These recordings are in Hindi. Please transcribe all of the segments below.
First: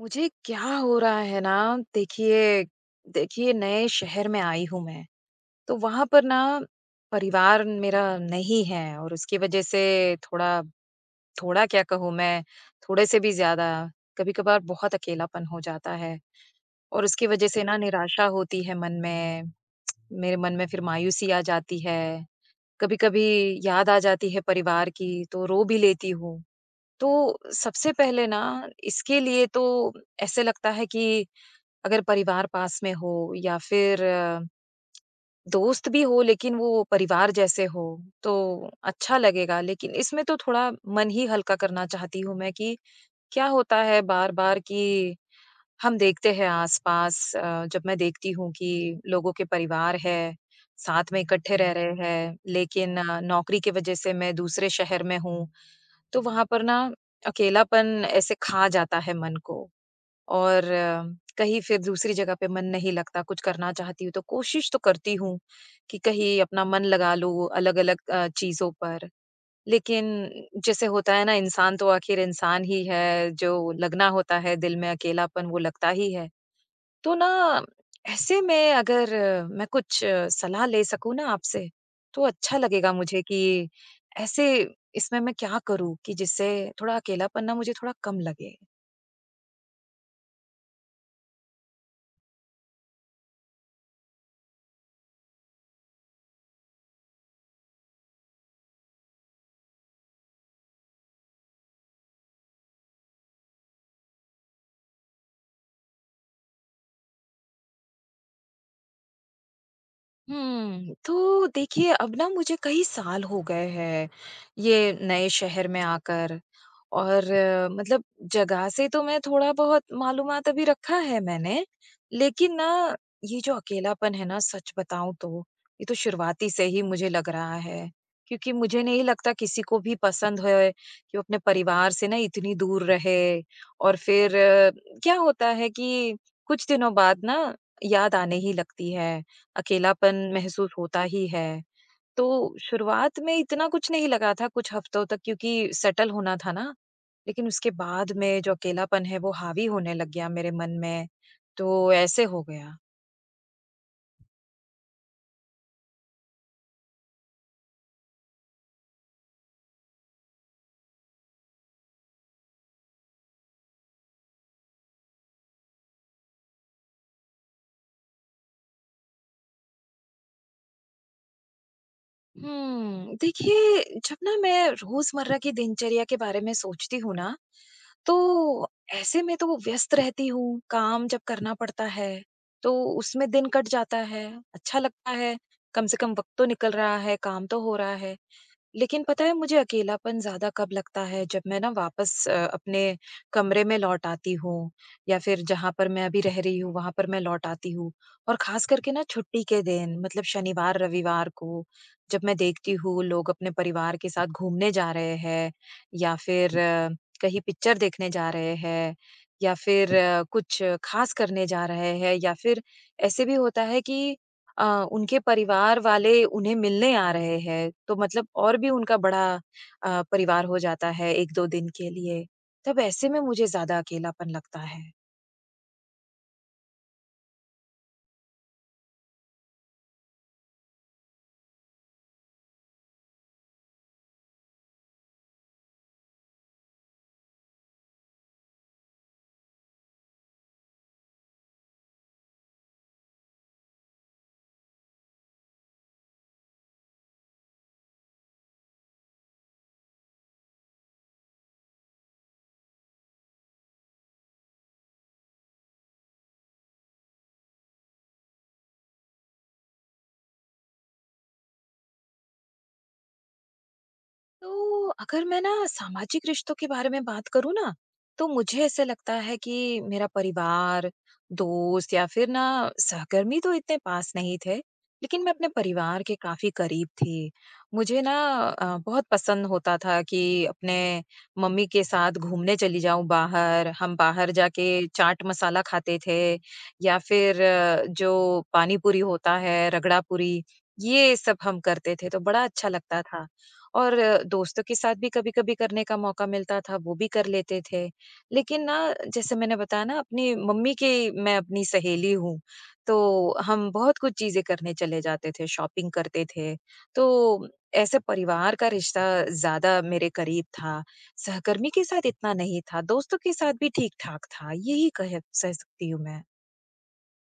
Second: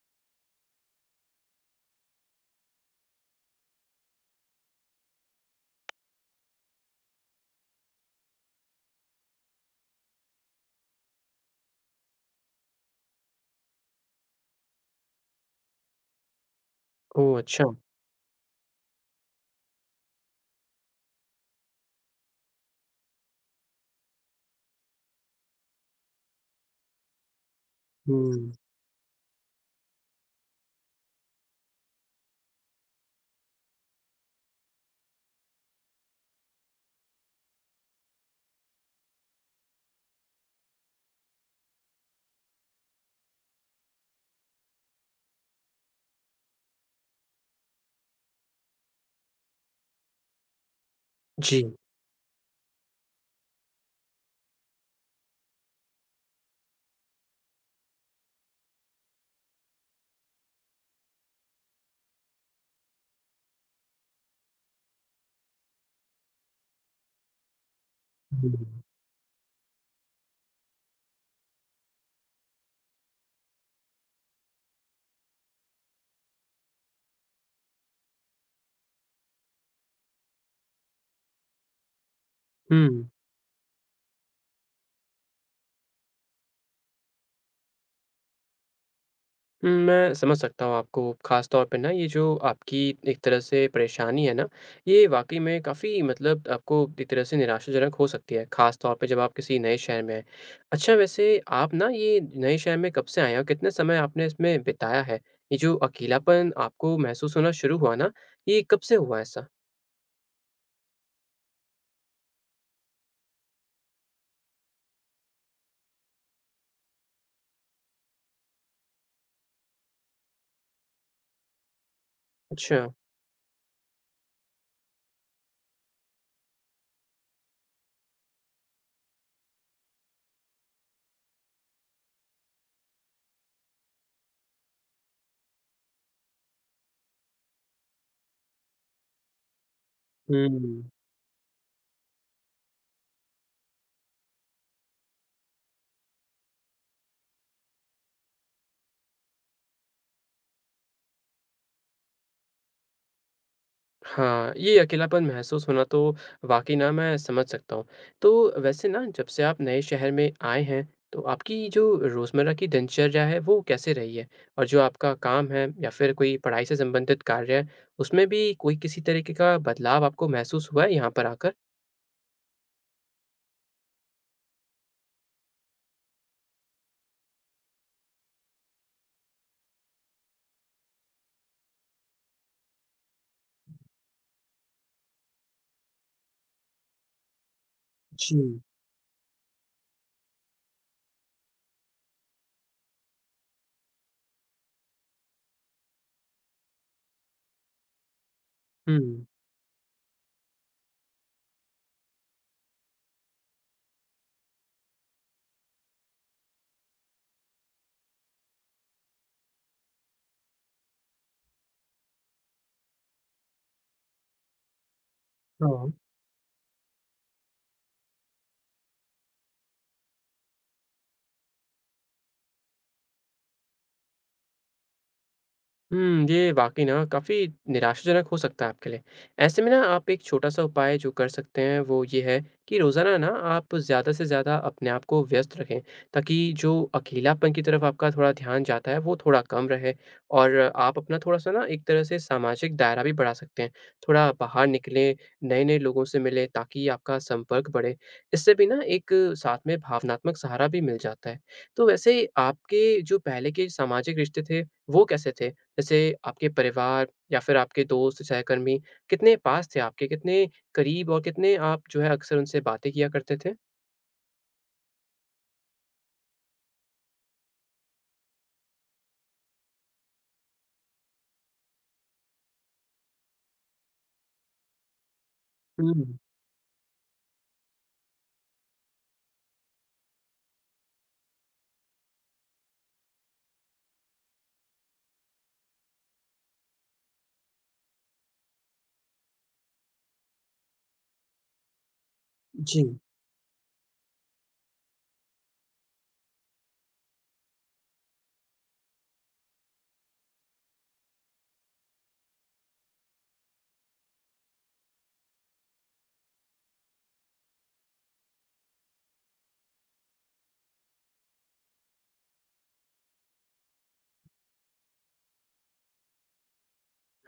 मुझे क्या हो रहा है ना। देखिए देखिए, नए शहर में आई हूँ मैं। तो वहां पर ना, परिवार मेरा नहीं है और उसकी वजह से थोड़ा, थोड़ा क्या कहूँ मैं, थोड़े से भी ज्यादा, कभी कभार बहुत अकेलापन हो जाता है। और उसकी ओह! वजह से अच्छा। ना निराशा होती है मन में, मेरे मन में फिर मायूसी आ जाती है। कभी कभी याद आ जाती है परिवार की तो रो भी लेती हूँ। तो सबसे पहले ना, हुँ। इसके लिए तो ऐसे लगता है कि अगर परिवार पास में हो या फिर दोस्त भी हो लेकिन वो परिवार जैसे हो, तो अच्छा लगेगा। लेकिन इसमें तो थोड़ा मन ही हल्का करना चाहती हूँ मैं कि क्या होता है बार बार कि हम देखते हैं आसपास, जब मैं देखती हूँ कि लोगों के परिवार है, साथ में इकट्ठे जी। रह रहे हैं, लेकिन नौकरी की वजह से मैं दूसरे शहर में हूँ। तो वहां पर ना अकेलापन ऐसे खा जाता है मन को। और कहीं फिर दूसरी जगह पे मन नहीं लगता, कुछ करना चाहती हूँ तो कोशिश तो करती हूँ कि कहीं अपना मन लगा लूँ अलग-अलग चीज़ों हुँ। पर। लेकिन जैसे होता है ना, इंसान तो आखिर इंसान ही है, जो लगना होता है दिल में अकेलापन वो लगता ही है। तो ना ऐसे में अगर मैं कुछ सलाह ले सकूँ ना आपसे, तो अच्छा लगेगा हुँ। मुझे कि ऐसे इसमें मैं क्या करूँ कि जिससे थोड़ा अकेलापन ना मुझे थोड़ा कम लगे? हुँ, मैं समझ सकता हूँ आपको, ख़ास तौर पे ना ये जो आपकी एक तरह से परेशानी है ना, ये वाक़ई में काफ़ी मतलब आपको एक तरह से निराशाजनक हो सकती है, ख़ास तौर पे जब आप किसी नए शहर में हैं। अच्छा वैसे आप ना ये नए शहर में कब से आए हैं और कितने समय आपने इसमें बिताया है? ये जो अकेलापन आपको महसूस होना शुरू हुआ ना, ये कब से हुआ ऐसा? तो देखिए अब ना मुझे कई साल हो गए हैं ये नए शहर में आकर। और मतलब जगह से तो मैं थोड़ा-बहुत मालूमात अभी रखा है मैंने, लेकिन अच्छा। ना ये जो अकेलापन है ना, सच बताऊँ तो, ये तो शुरुआती से ही मुझे लग रहा है। क्योंकि मुझे नहीं लगता किसी को भी पसंद है कि वो अपने परिवार से ना इतनी दूर रहे। और फिर क्या होता है कि कुछ दिनों बाद ना याद आने ही लगती है। अकेलापन महसूस हुँ। होता ही है। तो शुरुआत में इतना कुछ नहीं लगा था कुछ हफ्तों तक, क्योंकि सेटल होना था ना, लेकिन उसके बाद में जो अकेलापन है वो हावी होने लग गया मेरे मन में, तो ऐसे हो गया। हाँ, ये अकेलापन महसूस होना तो वाक़ई ना मैं समझ सकता हूँ। तो वैसे ना जब से आप नए शहर में आए हैं, तो आपकी जो रोज़मर्रा की दिनचर्या है वो कैसे रही है? और जो आपका काम है या फिर कोई पढ़ाई से संबंधित कार्य है, उसमें भी कोई किसी तरीके का बदलाव आपको महसूस हुआ है यहाँ पर आकर? देखिए जब ना मैं रोज़मर्रा की दिनचर्या के बारे में सोचती हूँ ना, तो ऐसे में तो व्यस्त रहती हूँ, काम जब करना पड़ता है, तो उसमें दिन कट जाता है, अच्छा लगता है, कम से कम वक़्त तो निकल रहा है, काम तो हो रहा है। जी। लेकिन पता है मुझे अकेलापन ज़्यादा कब लगता है? जब मैं ना वापस अपने कमरे में लौट आती हूँ या फिर जहाँ पर मैं अभी रह रही हूँ वहाँ पर मैं लौट आती हूँ, और खास करके हुँ। ना छुट्टी के दिन, मतलब शनिवार रविवार को जब मैं देखती हूँ लोग अपने परिवार के साथ घूमने जा रहे हैं या फिर कहीं पिक्चर देखने जा रहे हैं या फिर कुछ खास करने जा रहे हैं या फिर ऐसे भी होता है कि अ, उनके परिवार हाँ। वाले उन्हें मिलने आ रहे हैं, तो मतलब और भी उनका बड़ा परिवार हो जाता है 1-2 दिन के लिए। तब ऐसे में मुझे ज़्यादा अकेलापन लगता है। हुँ, ये वाक़ई ना काफ़ी निराशाजनक हो सकता है आपके लिए। ऐसे में ना आप एक छोटा-सा उपाय जो कर सकते हैं वो ये है कि रोज़ाना ना आप ज़्यादा से ज़्यादा अपने आप को व्यस्त रखें, ताकि जो अकेलापन की तरफ आपका थोड़ा ध्यान जाता है वो थोड़ा कम रहे और आप अपना थोड़ा-सा ना एक तरह से सामाजिक दायरा भी बढ़ा सकते हैं। थोड़ा बाहर निकलें, नए-नए लोगों से मिलें ताकि आपका संपर्क बढ़े। इससे भी ना एक साथ में भावनात्मक सहारा भी मिल जाता है। तो वैसे आपके जो पहले के सामाजिक रिश्ते थे, वो कैसे थे? जैसे आपके परिवार या फिर आपके दोस्त, सहकर्मी कितने पास थे आपके? कितने करीब और कितने आप जो है अक्सर उनसे बातें किया करते थे? तो अगर मैं ना सामाजिक रिश्तों के बारे में बात करूँ ना, तो मुझे ऐसे लगता है कि मेरा परिवार, दोस्त या फिर ना सहकर्मी तो इतने पास नहीं थे, लेकिन मैं अपने परिवार के हुँ, काफ़ी करीब थी। मुझे ना बहुत पसंद होता था कि अपने मम्मी के साथ घूमने चली जाऊँ बाहर। हम बाहर जाके चाट मसाला खाते थे या फिर जो पानी पूरी होता है, रगड़ा पूरी, ये सब हम करते थे, तो बड़ा अच्छा जी। लगता था। और दोस्तों के साथ भी कभी-कभी करने का मौका मिलता था, वो भी कर लेते थे। लेकिन ना, जैसे मैंने बताया ना, अपनी मम्मी की मैं अपनी सहेली हूँ, तो हम बहुत कुछ चीज़ें करने चले जाते थे, शॉपिंग करते थे। तो ऐसे परिवार का रिश्ता ज़्यादा मेरे करीब था, सहकर्मी के साथ इतना नहीं था, दोस्तों के साथ भी ठीक-ठाक था, यही कह सह सकती हूँ मैं।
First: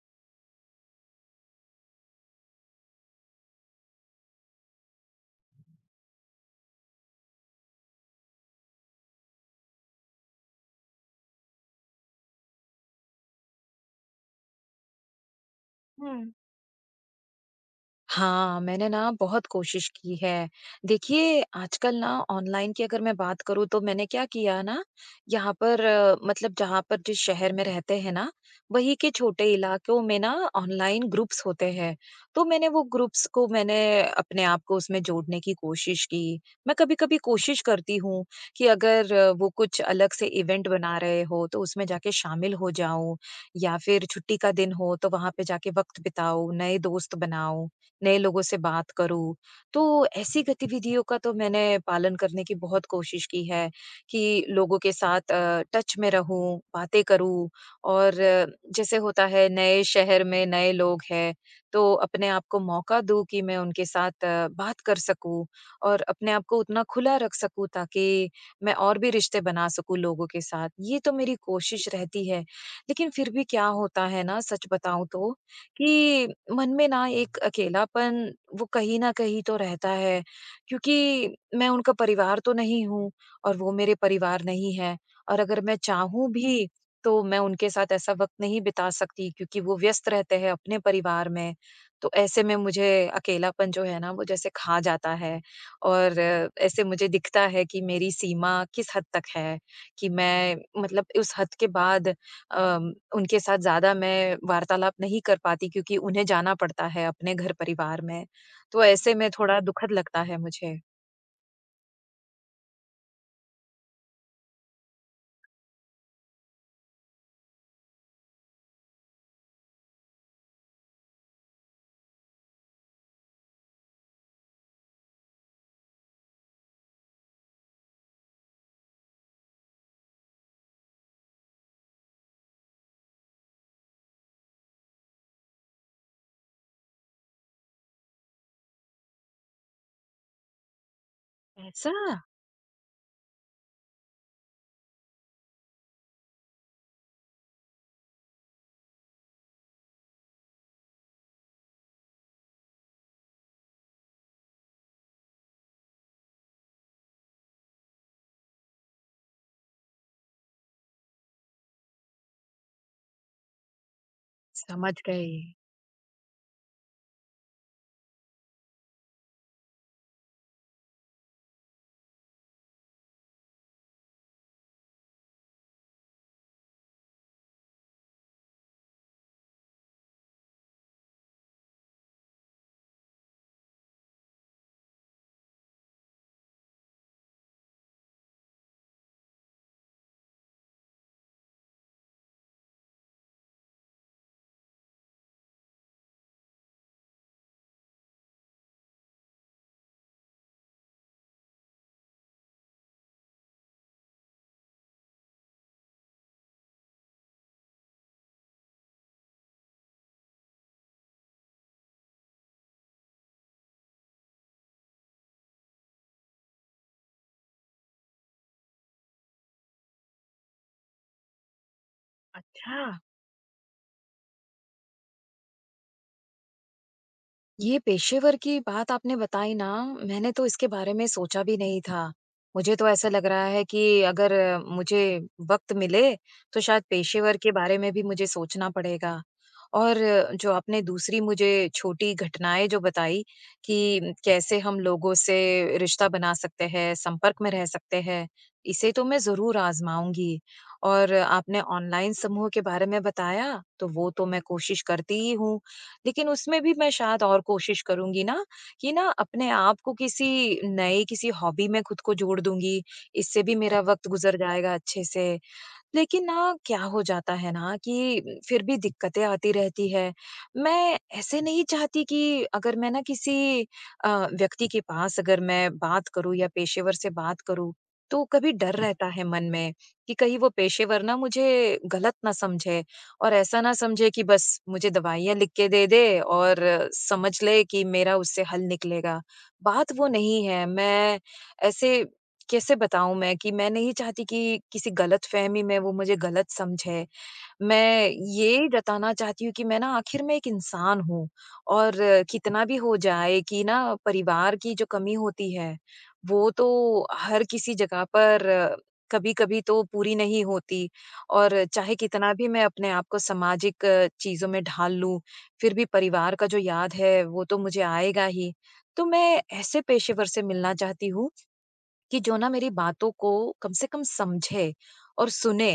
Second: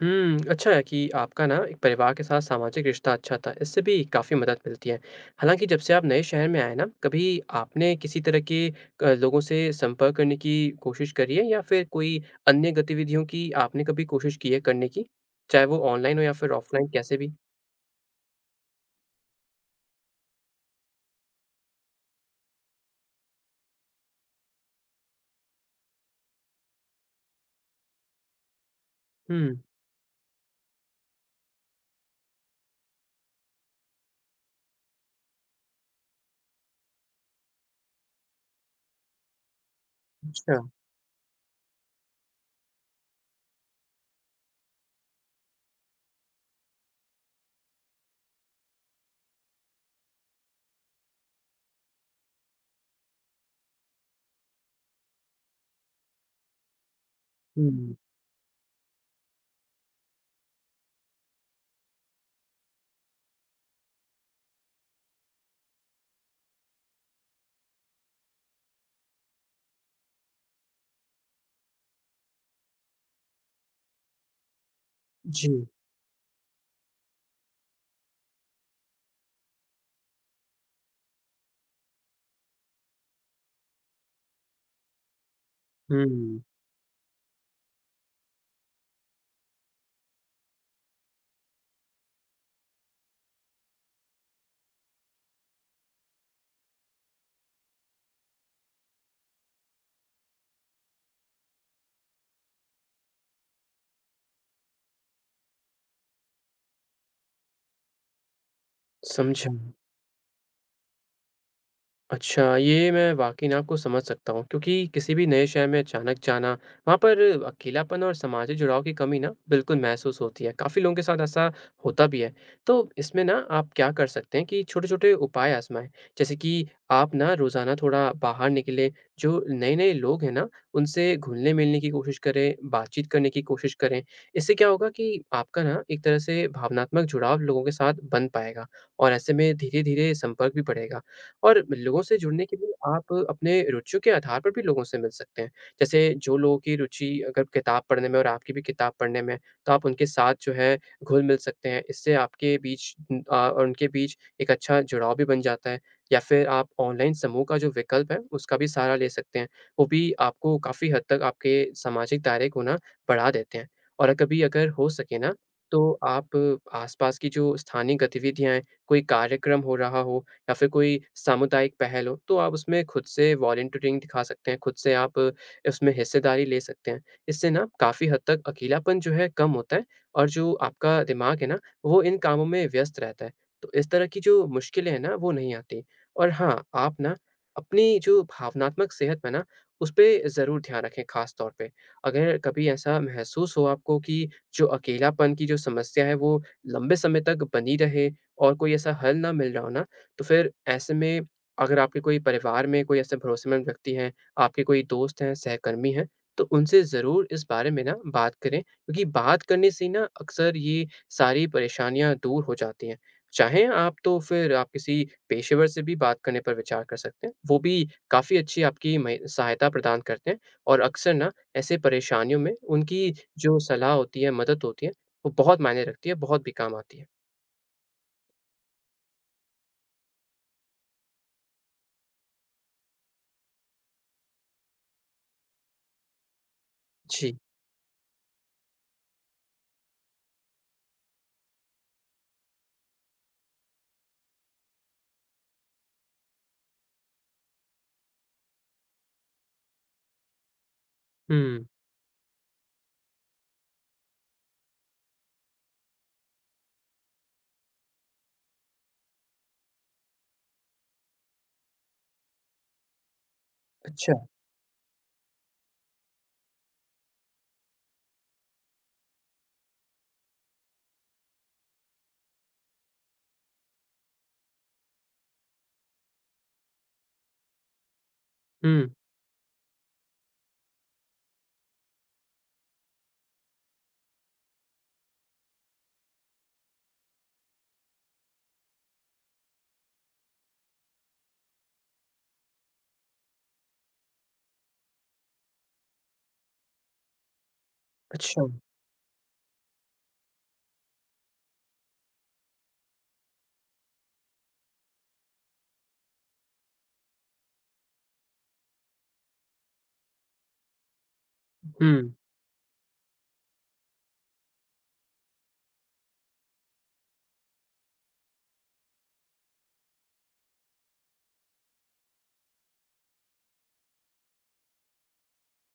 हुँ, अच्छा है कि आपका ना एक परिवार के साथ सामाजिक रिश्ता अच्छा था, इससे भी काफ़ी मदद मिलती है। हालाँकि जब से आप नए शहर में आए ना, कभी आपने किसी तरह के क लोगों से संपर्क करने की कोशिश करी है या फिर कोई अन्य गतिविधियों की आपने कभी कोशिश की है करने की? चाहे वो ऑनलाइन हो या हुँ। फिर ऑफलाइन कैसे भी? हाँ, मैंने ना बहुत कोशिश की है। देखिए, आजकल ना ऑनलाइन की अगर मैं बात करूँ तो मैंने क्या किया ना, यहाँ पर मतलब जहाँ पर जिस शहर में रहते हैं ना, वहीं के छोटे हुँ। इलाकों में ना ऑनलाइन ग्रुप्स होते हैं। तो मैंने वो ग्रुप्स को मैंने अपने आप को उसमें जोड़ने की कोशिश की। मैं कभी-कभी कोशिश करती हूँ कि अगर वो कुछ अलग से अच्छा। इवेंट बना रहे हो तो उसमें जाके शामिल हो जाऊँ, या फिर छुट्टी का दिन हो तो वहाँ पे जाके वक़्त बिताऊँ, नए दोस्त बनाऊँ, नए लोगों से बात करूँ। तो ऐसी गतिविधियों का तो मैंने पालन करने की बहुत कोशिश की है कि लोगों के साथ टच में रहूँ, बातें करूँ, हुँ, और जैसे होता है, नए शहर में नए लोग हैं, तो अपने आप को मौका दूँ कि मैं उनके साथ बात कर सकूँ और अपने आप को उतना खुला रख सकूँ ताकि मैं और भी रिश्ते बना सकूँ लोगों के साथ। ये तो मेरी कोशिश रहती है। लेकिन फिर भी क्या होता है ना, सच बताऊँ तो, जी। कि मन में ना एक अकेलापन वो कहीं न कहीं तो रहता है, क्योंकि मैं उनका परिवार तो नहीं हूँ और वो मेरे परिवार नहीं हैं, और अगर मैं चाहूँ हुँ, भी तो मैं उनके साथ ऐसा वक़्त नहीं बिता सकती क्योंकि वो व्यस्त रहते हैं अपने परिवार में। तो ऐसे में मुझे अकेलापन जो है ना वो जैसे खा जाता है, और ऐसे मुझे दिखता है कि मेरी सीमा किस हद तक है, कि मैं, मतलब उस हद के बाद उनके साथ ज़्यादा मैं वार्तालाप नहीं कर पाती, क्योंकि उन्हें जाना पड़ता है अपने घर परिवार में। तो ऐसे में समझा। थोड़ा दुखद लगता है मुझे। अच्छा, ये मैं वाक़ई ना आपको समझ सकता हूँ क्योंकि किसी भी नए शहर में अचानक जाना, वहाँ पर अकेलापन और सामाजिक जुड़ाव की कमी ना बिल्कुल महसूस होती है, काफ़ी लोगों के साथ ऐसा होता भी है। तो इसमें ना आप क्या कर सकते हैं कि छोटे-छोटे उपाय आज़माएँ, जैसे कि आप ना रोज़ाना थोड़ा बाहर निकलें, जो नए-नए लोग हैं ना, उनसे घुलने-मिलने की कोशिश करें, बातचीत करने की कोशिश करें। इससे क्या होगा कि आपका ना एक तरह से भावनात्मक जुड़ाव लोगों के साथ बन पाएगा और ऐसे में धीरे-धीरे संपर्क भी बढ़ेगा। और ऐसा? लोगों से जुड़ने के लिए आप अपने रुचियों के आधार पर भी लोगों से मिल सकते हैं। जैसे जो लोगों की रुचि अगर किताब पढ़ने में और आपकी भी किताब पढ़ने में है, तो आप उनके साथ जो है घुल-मिल सकते हैं। इससे आपके बीच और उनके बीच एक अच्छा जुड़ाव भी बन जाता है। या फिर आप ऑनलाइन समूह का जो विकल्प है, उसका भी सहारा ले सकते हैं। वो भी आपको काफ़ी हद तक आपके सामाजिक दायरे को ना बढ़ा देते हैं। और कभी अगर हो समझ सके गई। ना, तो आप आस-पास की जो स्थानीय गतिविधियाँ हैं, कोई कार्यक्रम हो रहा हो या फिर कोई सामुदायिक पहल हो, तो आप उसमें खुद से वॉलंटियरिंग दिखा सकते हैं, खुद से आप उसमें हिस्सेदारी ले सकते हैं। इससे ना काफ़ी हद तक अकेलापन जो है कम होता है और जो आपका दिमाग है ना, वो इन कामों में व्यस्त रहता है। तो इस तरह की जो मुश्किलें हैं ना, वो नहीं आती। और हाँ, आप ना अपनी जो भावनात्मक सेहत है ना, उस पे ज़रूर ध्यान रखें ख़ास तौर पे। अगर कभी ऐसा महसूस हो आपको कि जो अकेलापन की जो समस्या है, वो लंबे समय तक बनी रहे और कोई ऐसा हल ना मिल रहा हो ना, तो फिर ऐसे में अगर आपके कोई परिवार में कोई ऐसे भरोसेमंद व्यक्ति हैं, आपके कोई दोस्त हैं, सहकर्मी हैं, तो उनसे ज़रूर इस बारे में ना बात करें क्योंकि बात करने से ना अक्सर ये सारी परेशानियाँ दूर हो जाती हैं। चाहें आप तो फिर आप किसी पेशेवर से भी बात करने पर विचार कर सकते हैं, वो भी काफ़ी अच्छी आपकी मय सहायता प्रदान करते हैं और अक्सर ना ऐसे परेशानियों में अच्छा। उनकी जो सलाह होती है, मदद होती है, वो बहुत मायने रखती है, बहुत भी काम आती है। ये पेशेवर की बात आपने बताई ना, मैंने तो इसके बारे में सोचा भी नहीं था। मुझे तो ऐसा लग रहा है कि अगर मुझे वक़्त मिले, तो शायद जी। पेशेवर के बारे में भी मुझे सोचना पड़ेगा। और जो आपने दूसरी मुझे छोटी घटनाएँ जो बताई कि कैसे हम लोगों से रिश्ता बना सकते हैं, संपर्क में रह सकते हैं, इसे तो मैं ज़रूर आज़माऊँगी। और आपने हुँ। ऑनलाइन समूह के बारे में बताया, तो वो तो मैं कोशिश करती ही हूँ। लेकिन उसमें भी मैं शायद और कोशिश करूँगी ना कि ना अपने आप को किसी नए किसी हॉबी में खुद को जोड़ दूँगी, इससे भी मेरा वक़्त अच्छा। गुज़र जाएगा अच्छे से। लेकिन ना क्या हो जाता है ना कि फिर भी दिक्कतें आती रहती है। मैं ऐसे नहीं चाहती कि अगर मैं ना किसी अ, व्यक्ति के पास अगर मैं बात करूँ या पेशेवर से बात करूँ, तो कभी डर हुँ। हुँ। रहता है मन में कि कहीं वो पेशेवर ना मुझे गलत ना समझे और ऐसा ना समझे कि बस मुझे दवाइयाँ लिख के दे दे और समझ ले कि मेरा उससे हल निकलेगा। बात वो नहीं है, मैं ऐसे कैसे बताऊँ मैं कि मैं नहीं चाहती कि किसी गलतफ़हमी में वो मुझे गलत समझे। मैं अच्छा। ये जताना चाहती हूँ कि मैं ना आखिर में एक इंसान हूँ और कितना भी हो जाए कि ना परिवार की जो कमी होती है, वो तो हर किसी जगह पर कभी-कभी तो पूरी नहीं होती, और चाहे हुँ, कितना भी मैं अपने आप को सामाजिक चीज़ों में ढाल लूँ, फिर भी परिवार का जो याद है, वो तो मुझे आएगा ही। तो मैं ऐसे पेशेवर से मिलना चाहती हूँ कि जो ना मेरी बातों को कम से कम समझे और सुने,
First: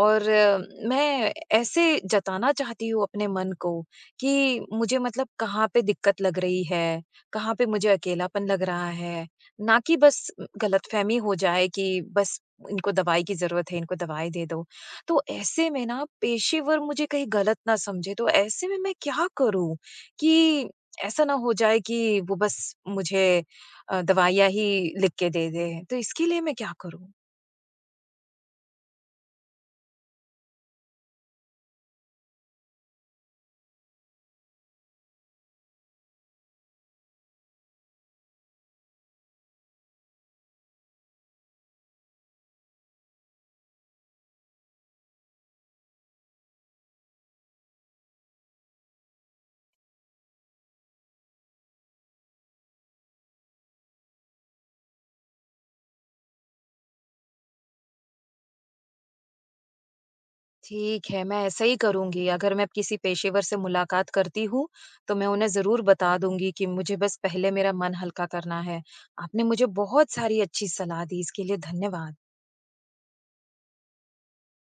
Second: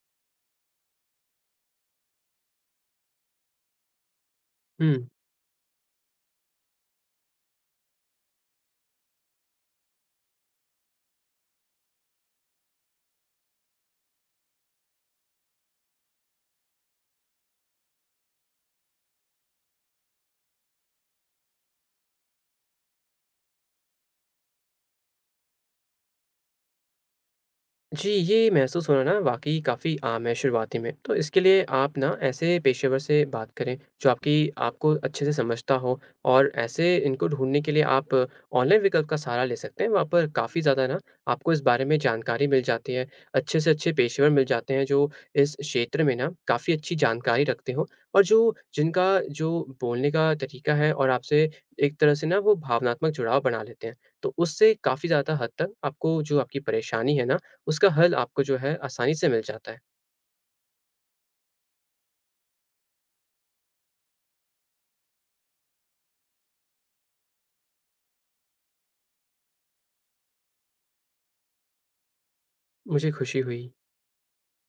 और मैं ऐसे जताना चाहती हूँ अपने मन को कि मुझे, हुँ। मतलब कहाँ पे दिक्कत लग रही है, कहाँ पे मुझे अकेलापन लग रहा है, ना कि बस गलतफहमी हो जाए कि बस इनको दवाई की ज़रूरत है, इनको दवाई दे दो। तो ऐसे में ना पेशेवर मुझे कहीं गलत ना समझे, तो ऐसे में मैं क्या करूँ कि ऐसा ना हो जाए कि वो बस मुझे दवाइयाँ ही लिख के दे दें, तो इसके लिए मैं क्या करूँ? जी, ये महसूस होना ना वाक़ई काफ़ी आम है शुरुआती में। तो इसके लिए आप ना ऐसे पेशेवर से बात करें जो आपकी आपको अच्छे से समझता हो और ऐसे इनको ढूँढने के लिए आप ऑनलाइन विकल्प का सहारा ले सकते हैं। वहाँ पर काफ़ी ज़्यादा ना आपको इस बारे में जानकारी मिल जाती है। अच्छे से अच्छे पेशेवर मिल जाते हैं जो इस क्षेत्र में ना काफ़ी अच्छी जानकारी रखते हों और जो जिनका जो बोलने का तरीका है और आपसे एक तरह से ना वो भावनात्मक जुड़ाव बना लेते हैं। तो उससे काफ़ी ज़्यादा हद तक आपको जो आपकी परेशानी है ना उसका हल आपको जो है आसानी से मिल जाता है। ठीक है, मैं ऐसा ही करूँगी। अगर मैं किसी पेशेवर से मुलाकात करती हूँ, तो मैं उन्हें ज़रूर बता दूँगी कि मुझे बस पहले मेरा मन हल्का करना है। आपने मुझे बहुत सारी अच्छी सलाह दी, इसके लिए धन्यवाद। मुझे खुशी हुई।